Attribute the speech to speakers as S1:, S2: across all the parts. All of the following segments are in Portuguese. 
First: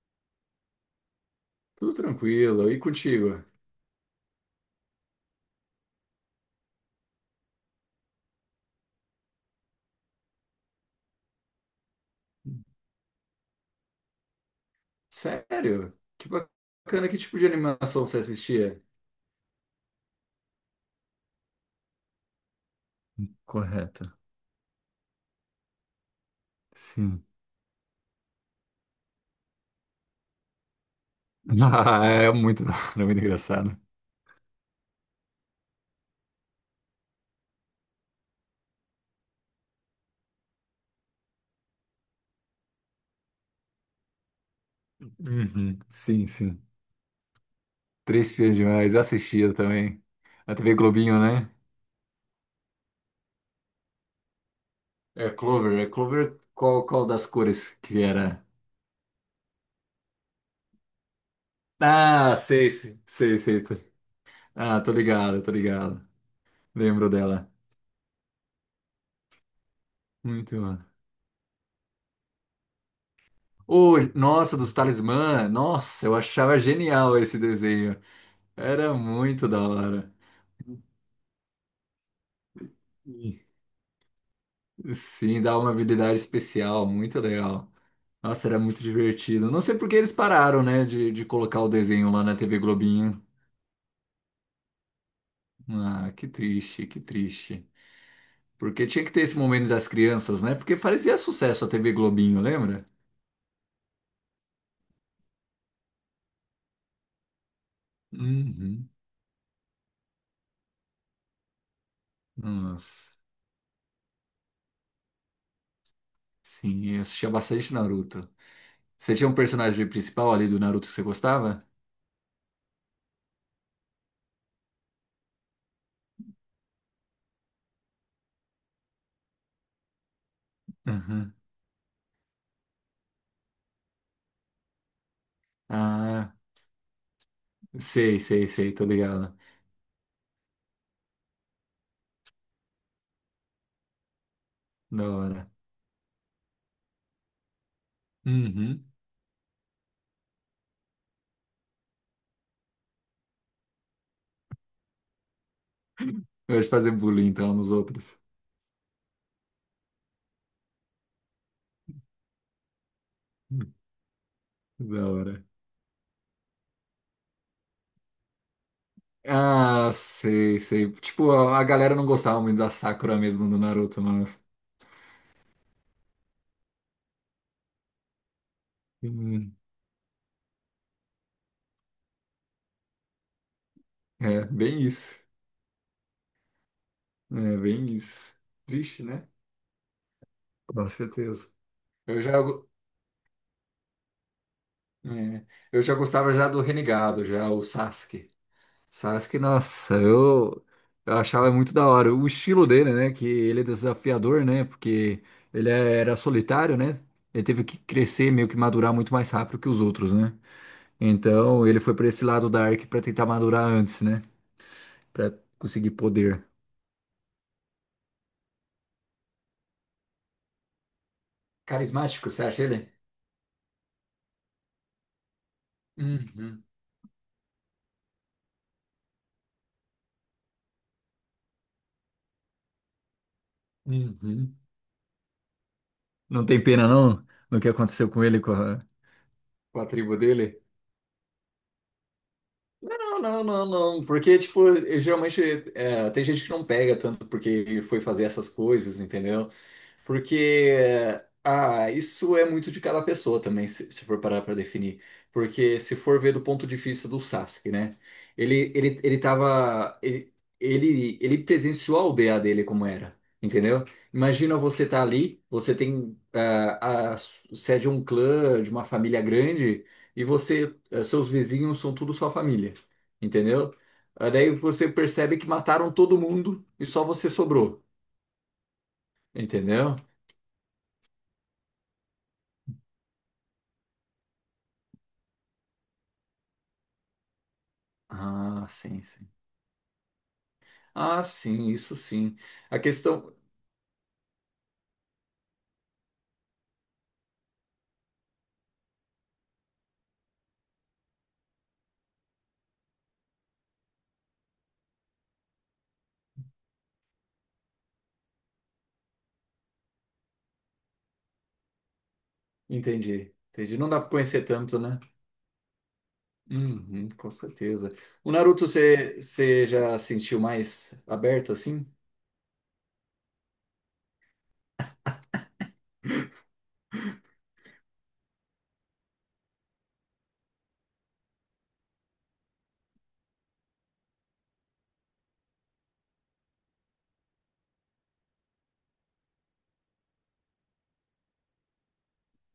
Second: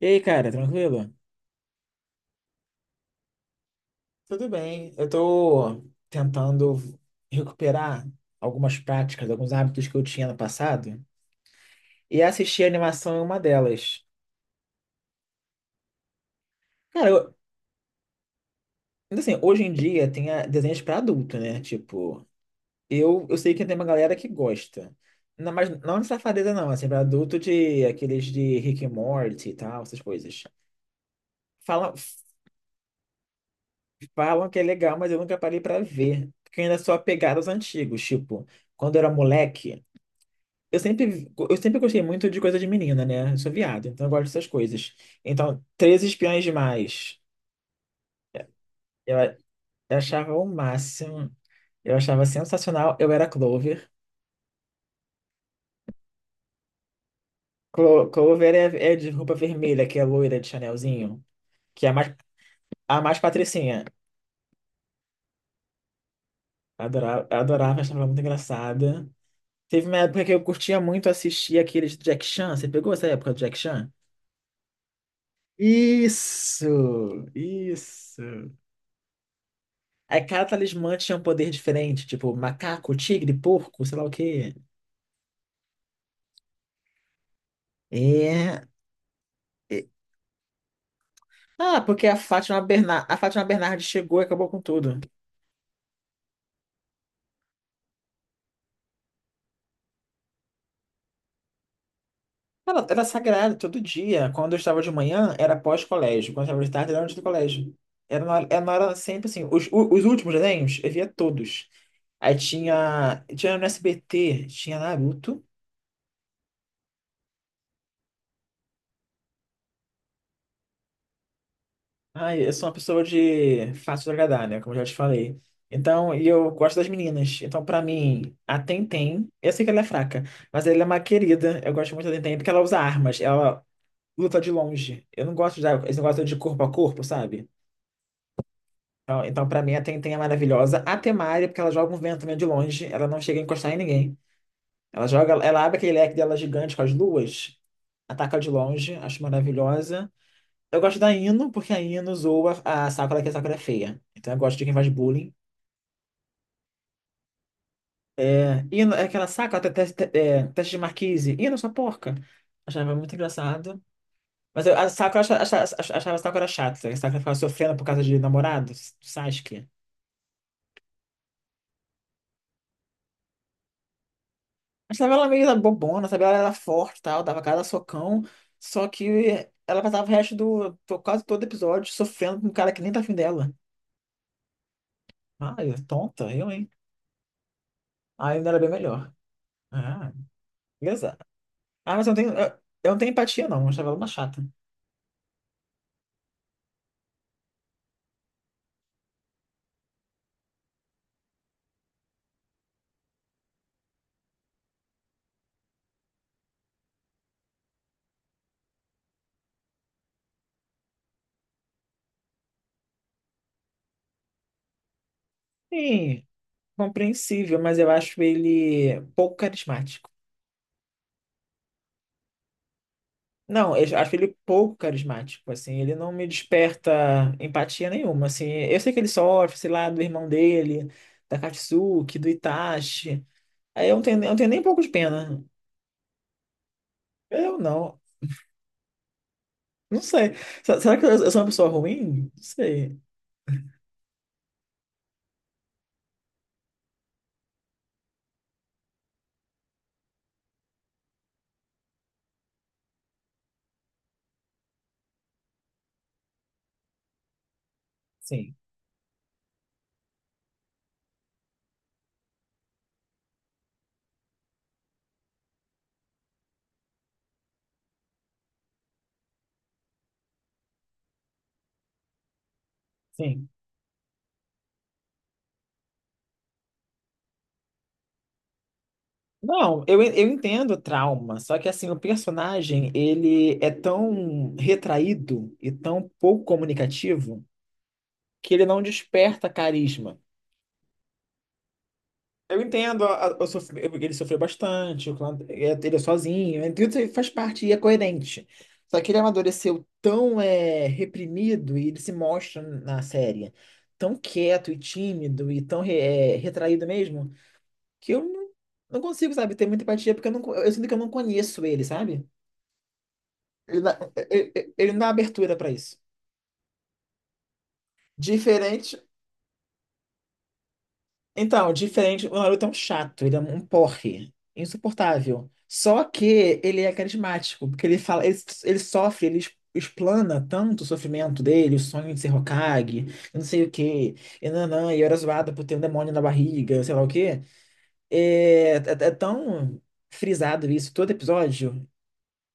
S1: E aí, cara, tranquilo?
S2: Tudo tranquilo. E contigo?
S1: Tudo bem, eu tô tentando recuperar algumas práticas, alguns hábitos que eu tinha no passado e assistir animação é uma delas.
S2: Sério? Que
S1: Cara,
S2: bacana. Que tipo de animação você assistia?
S1: mas assim, hoje em dia tem desenhos pra adulto, né? Tipo, eu sei que tem uma
S2: Correto.
S1: galera que gosta, não, mas não de safadeza não, assim, pra
S2: Sim.
S1: adulto de aqueles de Rick and Morty e tal, essas coisas. Falam,
S2: Ah, é muito da hora, muito engraçado.
S1: falam que é legal, mas eu nunca parei pra ver, porque eu ainda sou apegado aos antigos, tipo, quando eu era moleque. Eu sempre gostei muito de coisa de menina, né? Eu sou viado, então eu gosto dessas coisas. Então,
S2: Uhum.
S1: 13
S2: Sim,
S1: Espiões
S2: sim.
S1: Demais.
S2: Três Espiãs Demais. Eu
S1: Eu, a-
S2: assistia
S1: eu
S2: também.
S1: achava o
S2: A TV Globinho,
S1: máximo.
S2: né?
S1: Eu achava sensacional. Eu era Clover.
S2: É Clover. É Clover. Qual das cores que
S1: Clo-
S2: era?
S1: Clover é, de roupa vermelha, que é loira de Chanelzinho. Que é a mais,
S2: Ah, sei, sei,
S1: a mais
S2: sei, sei. Tô-
S1: patricinha.
S2: Ah, tô ligado. Lembro
S1: Adorava,
S2: dela.
S1: adorava, achava muito engraçada. Teve uma época que eu
S2: Muito,
S1: curtia
S2: mano.
S1: muito assistir aqueles Jack Chan. Você pegou essa época do Jack Chan?
S2: Oh, nossa, dos Talismã. Nossa, eu achava genial
S1: Isso!
S2: esse desenho.
S1: Isso!
S2: Era muito da hora.
S1: Aí cada talismã tinha um poder diferente, tipo macaco, tigre,
S2: E-
S1: porco, sei lá o quê.
S2: Sim, dá uma habilidade especial, muito legal. Nossa, era
S1: É.
S2: muito divertido. Não sei
S1: e-
S2: por que eles pararam, né, de colocar o
S1: Ah, porque
S2: desenho
S1: a
S2: lá na TV
S1: Fátima Bernard, a
S2: Globinho.
S1: Fátima Bernardes chegou e acabou com tudo.
S2: Ah, que triste. Porque tinha que ter esse momento das crianças, né? Porque fazia sucesso a TV Globinho,
S1: Ela
S2: lembra?
S1: era sagrada todo dia. Quando eu estava de manhã, era pós-colégio. Quando eu estava de tarde, era antes do colégio. Era na
S2: Uhum.
S1: hora sempre assim. Os últimos desenhos, eu via todos. Aí
S2: Nossa.
S1: tinha no SBT, tinha Naruto.
S2: Sim, eu assistia bastante Naruto. Você tinha um personagem principal ali do Naruto que você gostava?
S1: Ah, eu sou uma pessoa de fácil de agradar, né? Como eu já te falei. Então, e eu gosto das meninas. Então, pra mim, a Tenten, eu sei que ela é fraca, mas ela é uma
S2: Uhum.
S1: querida. Eu gosto muito da Tenten porque ela usa armas, ela luta de longe. Eu não gosto de esse negócio
S2: Ah,
S1: de corpo a corpo, sabe?
S2: sei, tô
S1: Então,
S2: ligado.
S1: pra mim, a Tenten é maravilhosa. A Temária, porque ela joga um vento meio de longe, ela não chega a encostar em ninguém.
S2: Da
S1: Ela joga,
S2: hora.
S1: ela abre aquele leque dela gigante com as luas, ataca de
S2: Uhum.
S1: longe, acho maravilhosa. Eu gosto da Ino, porque a Ino zoa a Sakura, que a Sakura é feia. Então eu gosto de quem faz bullying.
S2: Eu gosto de fazer bullying, então, nos outros.
S1: É, Ino é aquela Sakura, teste de Marquise. Ino, sua porca. Achava muito
S2: Hum.
S1: engraçado. Mas a
S2: Da
S1: Sakura acha-
S2: hora.
S1: acha- acha- achava a Sakura chata. A Sakura ficava sofrendo por causa de namorado, do Sasuke.
S2: Ah, sei. Tipo, a galera não gostava muito da Sakura mesmo do Naruto, mano.
S1: Achava ela meio bobona, sabe? Ela era forte e tal, dava cada socão. Só que
S2: Hum,
S1: ela passava o resto do, quase todo episódio sofrendo com um cara que nem tá afim dela.
S2: É, bem isso.
S1: Ai, tonta, eu, hein?
S2: É, bem
S1: A
S2: isso.
S1: Ino era bem
S2: Triste,
S1: melhor.
S2: né?
S1: Ah,
S2: Com
S1: beleza.
S2: certeza.
S1: Ah, mas eu não
S2: Eu
S1: tenho,
S2: já,
S1: eu,
S2: go-
S1: eu não tenho empatia, não. Eu achava ela uma chata.
S2: é, eu já gostava já do Renegado, já o Sasuke. Sasuke, nossa, eu achava muito da hora. O estilo dele, né? Que ele é desafiador, né? Porque ele é, era solitário, né? Ele teve que crescer, meio que madurar muito mais rápido que os outros, né? Então ele foi pra esse lado dark Ark pra tentar madurar antes, né? Pra conseguir
S1: Sim,
S2: poder.
S1: compreensível, mas eu acho ele pouco carismático.
S2: Carismático, você acha ele?
S1: Não, eu acho ele pouco carismático, assim. Ele não me
S2: Uhum,
S1: desperta empatia nenhuma, assim. Eu sei que ele sofre, sei lá, do irmão dele, da Katsuki, do Itachi. Aí eu não tenho
S2: uhum.
S1: nem um pouco de pena.
S2: Não tem pena não
S1: Eu
S2: no que
S1: não.
S2: aconteceu com ele com a... Com a
S1: Não
S2: tribo
S1: sei.
S2: dele?
S1: Será que eu sou uma pessoa ruim? Não sei.
S2: Não. Porque, tipo, geralmente é, tem gente que não pega tanto porque foi fazer essas coisas, entendeu? Porque ah, isso é muito de cada pessoa também, se for parar para definir. Porque se for ver do ponto de vista do Sasuke, né?
S1: Sim,
S2: Ele tava ele presenciou a aldeia dele como era, entendeu? Imagina você tá ali, você tem ah, a você é de um clã, de uma família grande e você ah, seus vizinhos são tudo sua família,
S1: sim.
S2: entendeu? Ah, daí você percebe que mataram todo mundo e só você sobrou,
S1: Não,
S2: entendeu?
S1: eu entendo o trauma, só que assim, o personagem, ele é tão retraído e tão pouco comunicativo que ele
S2: Ah,
S1: não
S2: sim.
S1: desperta carisma.
S2: Ah, sim, isso sim.
S1: Eu
S2: A
S1: entendo,
S2: questão.
S1: ele sofreu bastante, ele é sozinho, então isso aí faz parte e é coerente. Só que ele amadureceu tão reprimido e ele se mostra na série tão quieto e tímido e tão retraído mesmo, que eu não, não consigo, sabe, ter muita empatia, porque eu sinto que eu não conheço ele, sabe?
S2: Entendi.
S1: Ele
S2: Não
S1: na-
S2: dá pra conhecer
S1: ele- ele-
S2: tanto,
S1: ele não
S2: né?
S1: dá abertura pra isso.
S2: Uhum, com certeza. O Naruto,
S1: Diferente.
S2: você já sentiu mais aberto
S1: Então,
S2: assim?
S1: diferente. O Naruto é um chato, ele é um porre. Insuportável. Só que ele é carismático, porque ele fala, ele sofre, ele explana tanto o sofrimento dele, o sonho de ser Hokage, eu não sei o quê, e nanã, e eu era zoado por ter um demônio na barriga, sei lá o quê. É, é tão frisado isso todo episódio,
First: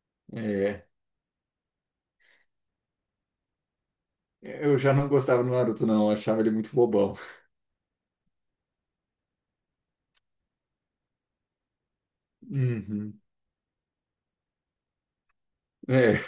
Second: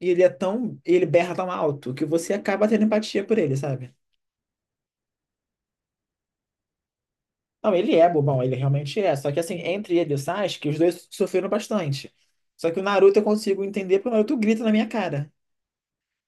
S1: e ele é tão,
S2: É.
S1: ele berra tão alto que você acaba tendo empatia por ele, sabe?
S2: Eu já não gostava do Naruto, não. Eu achava ele muito bobão.
S1: Não, ele é bobão, ele realmente é. Só que assim, entre ele e o Sasuke, os dois sofreram bastante. Só que o Naruto
S2: Uhum.
S1: eu consigo entender porque o Naruto grita na minha cara.
S2: É,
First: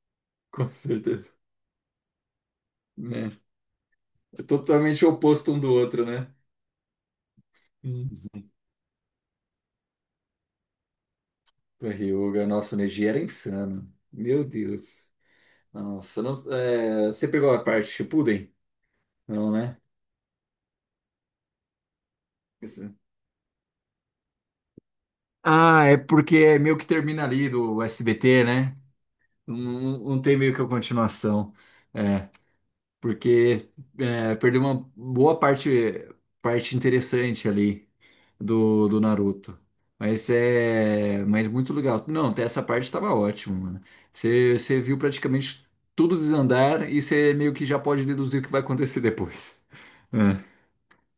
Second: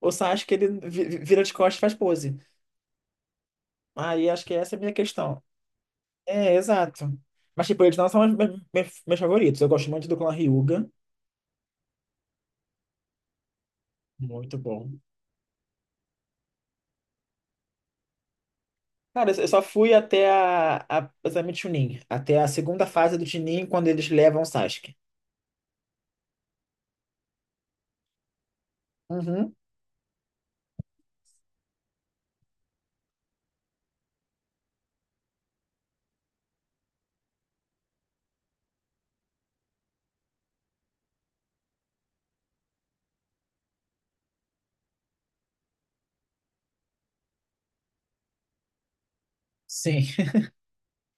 S1: O Sasuke, ele
S2: com
S1: vi- vi-
S2: certeza.
S1: vira de costas e faz pose.
S2: Né?
S1: Aí
S2: É
S1: acho que essa é a minha
S2: totalmente
S1: questão.
S2: oposto um do outro, né?
S1: É, exato. Mas tipo, eles não são os
S2: Hum.
S1: meus, meus favoritos. Eu gosto muito do clã Hyuga.
S2: Do Ryuga, nossa, o Neji era insano. Meu
S1: Muito bom.
S2: Deus. Nossa, não- é, você pegou a parte Shippuden?
S1: Cara, eu
S2: Não,
S1: só
S2: né?
S1: fui até a exatamente Chunin. Até a segunda fase do Chunin, quando eles levam o Sasuke.
S2: Ah, é porque é meio que termina ali do SBT, né?
S1: Uhum.
S2: Não, não- não tem meio que a continuação. É, porque é, perdeu uma boa parte, parte interessante ali do, do Naruto. Mas é, mas muito legal. Não, até essa parte estava ótimo, mano. Você viu praticamente tudo desandar e você meio que já pode deduzir o que vai acontecer depois.
S1: Sim.
S2: É,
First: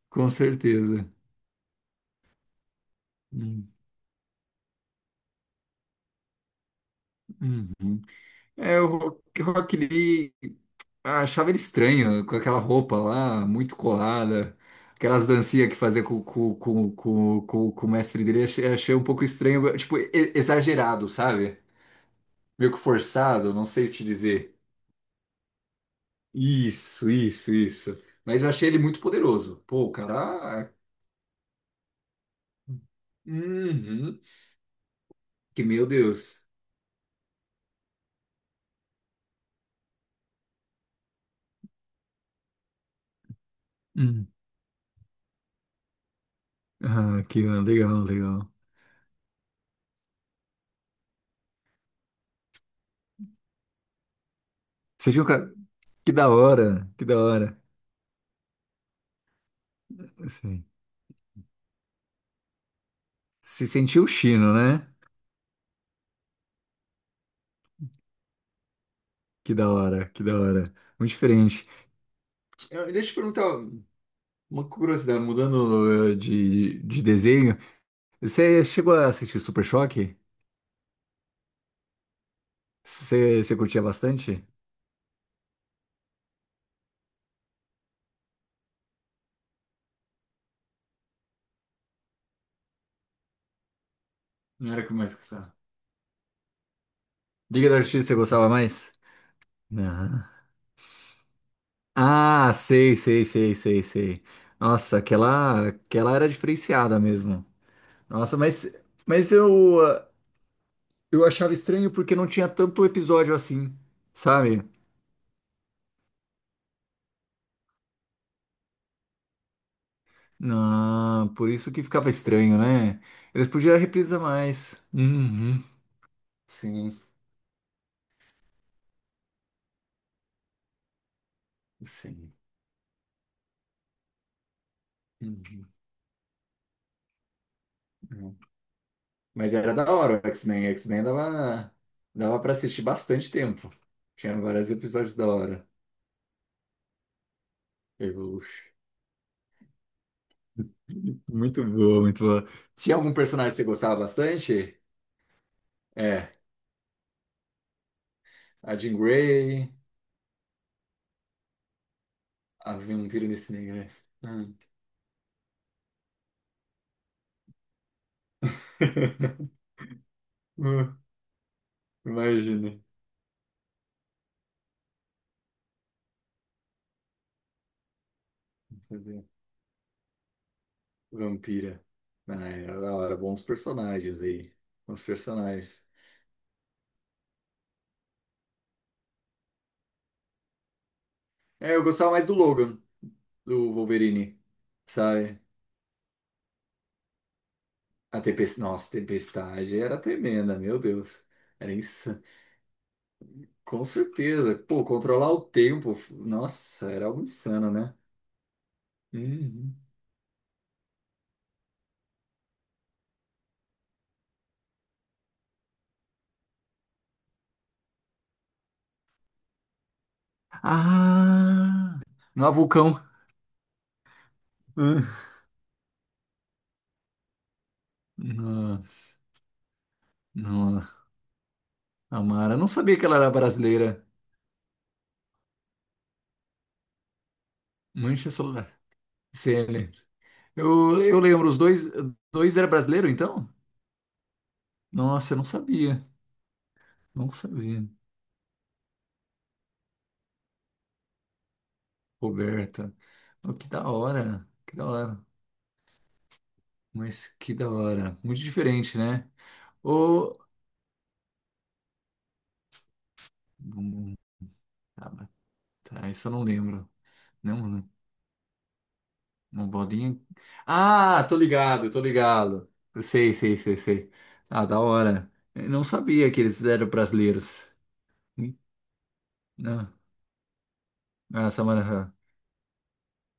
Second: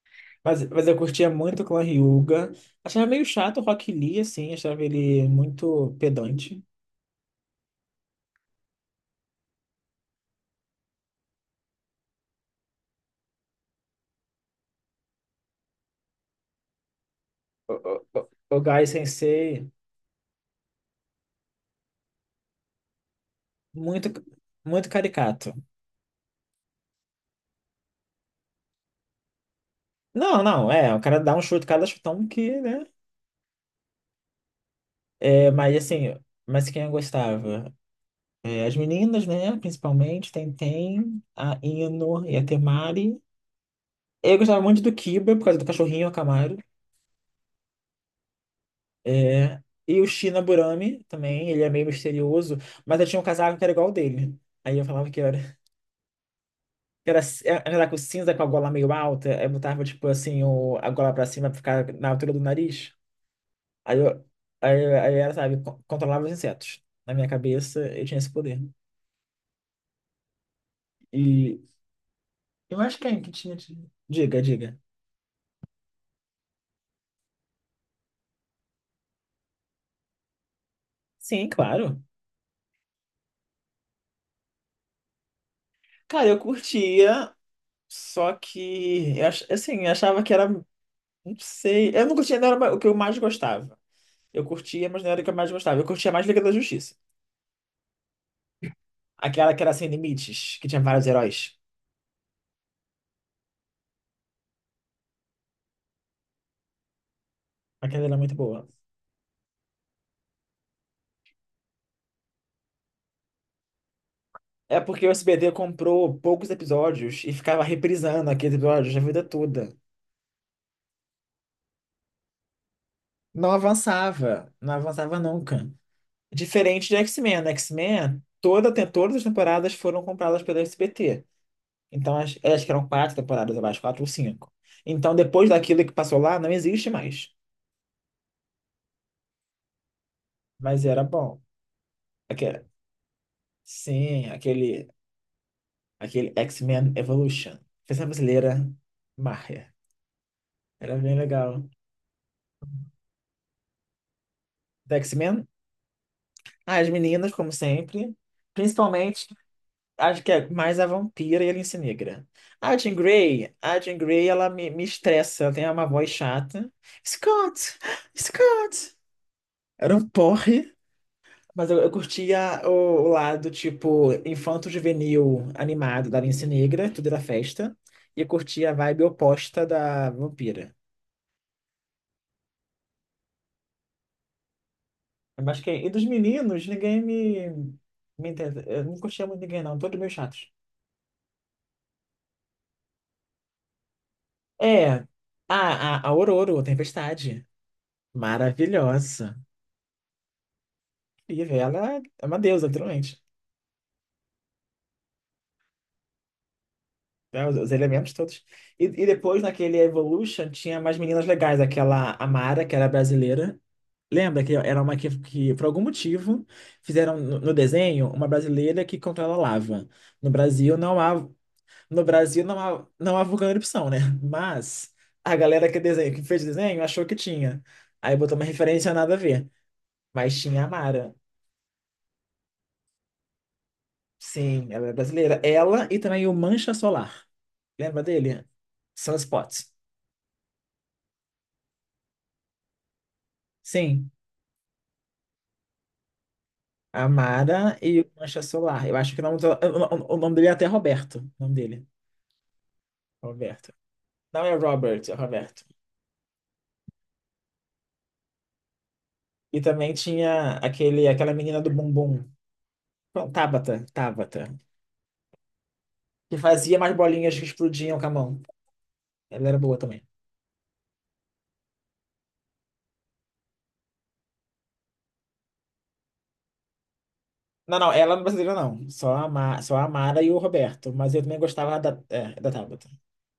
S2: com
S1: Mas eu
S2: certeza.
S1: curtia muito o Clã Hyuga. Achava meio chato o
S2: Hum.
S1: Rock Lee, assim, achava ele muito pedante.
S2: É, o Rock Lee. Ah, achava ele estranho, com aquela roupa lá, muito colada, aquelas dancinhas que fazia com, com, com, com, com-
S1: O,
S2: com o
S1: o,
S2: mestre
S1: o
S2: dele,
S1: o
S2: achei,
S1: Gai
S2: achei um pouco
S1: Sensei,
S2: estranho, tipo, e- exagerado, sabe? Meio que forçado, não sei te
S1: muito,
S2: dizer.
S1: muito caricato.
S2: Isso. Mas eu achei ele muito poderoso. Pô, o
S1: Não, não,
S2: cara.
S1: é, o cara dá um chute, cada chutão que, né?
S2: Uhum.
S1: É,
S2: Que
S1: mas
S2: meu
S1: assim,
S2: Deus.
S1: mas quem eu gostava? É, as meninas, né? Principalmente, Tenten, a Ino e a Temari.
S2: Hum.
S1: Eu gostava muito do Kiba, por causa do cachorrinho, o Camaro.
S2: Ah, que legal.
S1: E o Shina Burami também, ele é meio misterioso, mas eu tinha um casaco que era igual ao dele. Aí eu falava
S2: Você
S1: que
S2: viu que,
S1: era.
S2: que da hora, que da
S1: Era,
S2: hora.
S1: era com cinza com a gola meio alta, eu botava, tipo, assim,
S2: Assim,
S1: a gola pra cima pra ficar na altura do nariz.
S2: se
S1: Aí
S2: sentiu o
S1: eu,
S2: chino,
S1: aí,
S2: né?
S1: eu- aí ela, sabe, controlava os insetos. Na minha cabeça, eu tinha esse poder.
S2: Que da hora. Muito
S1: E
S2: diferente.
S1: eu
S2: Eu-
S1: acho que
S2: Deixa eu te
S1: é que tinha.
S2: perguntar
S1: Diga,
S2: uma
S1: diga.
S2: curiosidade, mudando de desenho. Você chegou a assistir Super Choque?
S1: Sim, claro.
S2: Você curtia bastante?
S1: Cara, eu curtia, só que, assim, eu achava que era, não sei, eu não curtia, não era o que eu mais gostava. Eu
S2: Não era o
S1: curtia,
S2: que eu
S1: mas não
S2: mais
S1: era o que eu mais
S2: gostava.
S1: gostava. Eu curtia mais Liga da Justiça.
S2: Liga da Justiça, você gostava mais?
S1: Aquela que era sem
S2: Não.
S1: limites, que tinha vários heróis.
S2: Ah, sei. Nossa, aquela, aquela era diferenciada mesmo.
S1: Aquela era muito
S2: Nossa,
S1: boa.
S2: mas eu, ah, eu achava estranho porque não tinha tanto episódio assim, sabe?
S1: É porque o SBT comprou poucos episódios e ficava reprisando aqueles episódios a vida toda.
S2: Não, por isso que ficava estranho, né? Eles
S1: Não
S2: podiam reprisar
S1: avançava, não
S2: mais.
S1: avançava
S2: Uhum.
S1: nunca. Diferente
S2: Sim,
S1: de X-Men. No X-Men, todas as temporadas foram compradas pelo SBT. Então,
S2: sim.
S1: acho que eram quatro temporadas, eu acho, quatro ou cinco. Então, depois
S2: Uhum,
S1: daquilo que passou lá, não existe mais.
S2: uhum. Mas era da hora o X-Men.
S1: Mas era
S2: X-Men
S1: bom.
S2: dava, dava para
S1: Aquele,
S2: assistir bastante tempo.
S1: sim,
S2: Tinha vários
S1: aquele,
S2: episódios da hora.
S1: aquele X-Men Evolution. Versão
S2: Eu-
S1: brasileira, Maher. Era bem
S2: Muito
S1: legal.
S2: boa, muito boa. Tinha algum personagem que você gostava bastante?
S1: Da X-Men?
S2: É,
S1: As meninas, como sempre.
S2: a Jean
S1: Principalmente,
S2: Grey,
S1: acho que é mais a vampira e a Lince Negra. A
S2: a
S1: Jean
S2: Vampira Miss
S1: Grey, a
S2: Negra.
S1: Jean Grey, ela
S2: Hum.
S1: me estressa. Ela tem uma voz chata. Scott! Scott! Era um porre.
S2: Hum,
S1: Mas eu curtia o,
S2: imagina.
S1: o lado, tipo, infanto-juvenil animado da Lince Negra. Tudo era festa. E eu curtia a vibe oposta da vampira.
S2: Vampira. Ah, era da hora. Bons personagens aí. Bons
S1: Mas que,
S2: personagens.
S1: e dos meninos, ninguém me... me entende. Eu não curtia muito ninguém, não. Todos meio chatos.
S2: É, eu gostava mais do Logan, do Wolverine.
S1: É, a,
S2: Sabe?
S1: a, a Aurora, a Tempestade.
S2: A tempestade, nossa, a
S1: Maravilhosa.
S2: tempestade era tremenda, meu Deus.
S1: Incrível.
S2: Era
S1: Ela
S2: insano.
S1: é uma deusa, literalmente.
S2: Com certeza. Pô, controlar o tempo, nossa, era algo
S1: Né, Os,
S2: insano,
S1: os
S2: né?
S1: elementos todos. E depois,
S2: Uhum.
S1: naquele Evolution, tinha mais meninas legais. Aquela Amara, que era brasileira. Lembra que era uma que por algum motivo, fizeram no desenho uma brasileira que controla lava. No Brasil não há,
S2: Ah, no vulcão.
S1: não há vulcão em erupção, né? Mas
S2: Ah,
S1: a galera que fez o desenho achou que tinha. Aí botou uma referência nada
S2: nossa,
S1: a ver. Mas tinha a
S2: não,
S1: Mara.
S2: Amara, eu não sabia que ela era brasileira.
S1: Sim, ela é brasileira. Ela e também o Mancha Solar. Lembra
S2: Mancha
S1: dele?
S2: solar.
S1: Sunspots.
S2: CN. Eu lembro, os dois, dois era brasileiro, então?
S1: Sim.
S2: Nossa, eu não sabia.
S1: A
S2: Não
S1: Mara
S2: sabia.
S1: e o Mancha Solar. Eu acho que o nome dele é até Roberto. O nome dele.
S2: Roberta. Oh, que
S1: Roberto.
S2: da
S1: Não
S2: hora.
S1: é
S2: Que da
S1: Robert, é
S2: hora.
S1: Roberto.
S2: Mas que da hora. Muito diferente, né?
S1: E também
S2: Ou.
S1: tinha aquela menina do bumbum. Bom, Tabata,
S2: Hum,
S1: Tabata.
S2: Tá, tá, isso eu
S1: Que
S2: não
S1: fazia
S2: lembro.
S1: mais bolinhas que
S2: Não, né?
S1: explodiam com a mão. Ela era
S2: Uma
S1: boa também.
S2: bolinha. Ah, tô ligado. Eu sei, sei. Ah, da hora. Eu não sabia que eles eram brasileiros.
S1: Não, não, ela não é brasileira,
S2: Hum,
S1: não. Só a
S2: Não.
S1: Mara e o Roberto. Mas eu também
S2: Ah,
S1: gostava da,
S2: Samara.
S1: é, da Tabata.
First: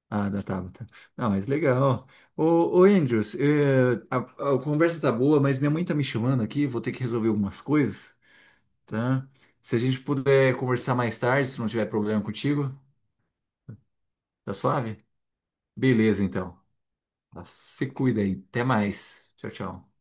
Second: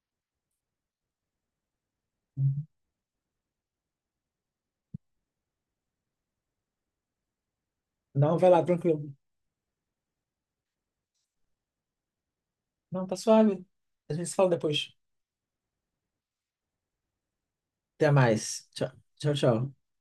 S2: Ah, da Tabata. Ah, mas legal. Ô, ô Andrews, eh, a conversa tá boa, mas minha mãe tá me chamando aqui, vou ter que resolver algumas coisas,
S1: Não, vai lá, tranquilo.
S2: tá? Se a gente puder conversar mais tarde, se não tiver problema contigo.
S1: Não, tá suave. A gente se fala
S2: Tá
S1: depois.
S2: suave? Beleza, então. Se
S1: Até
S2: cuida aí. Até
S1: mais. Tchau, tchau,
S2: mais. Tchau,
S1: tchau.
S2: tchau.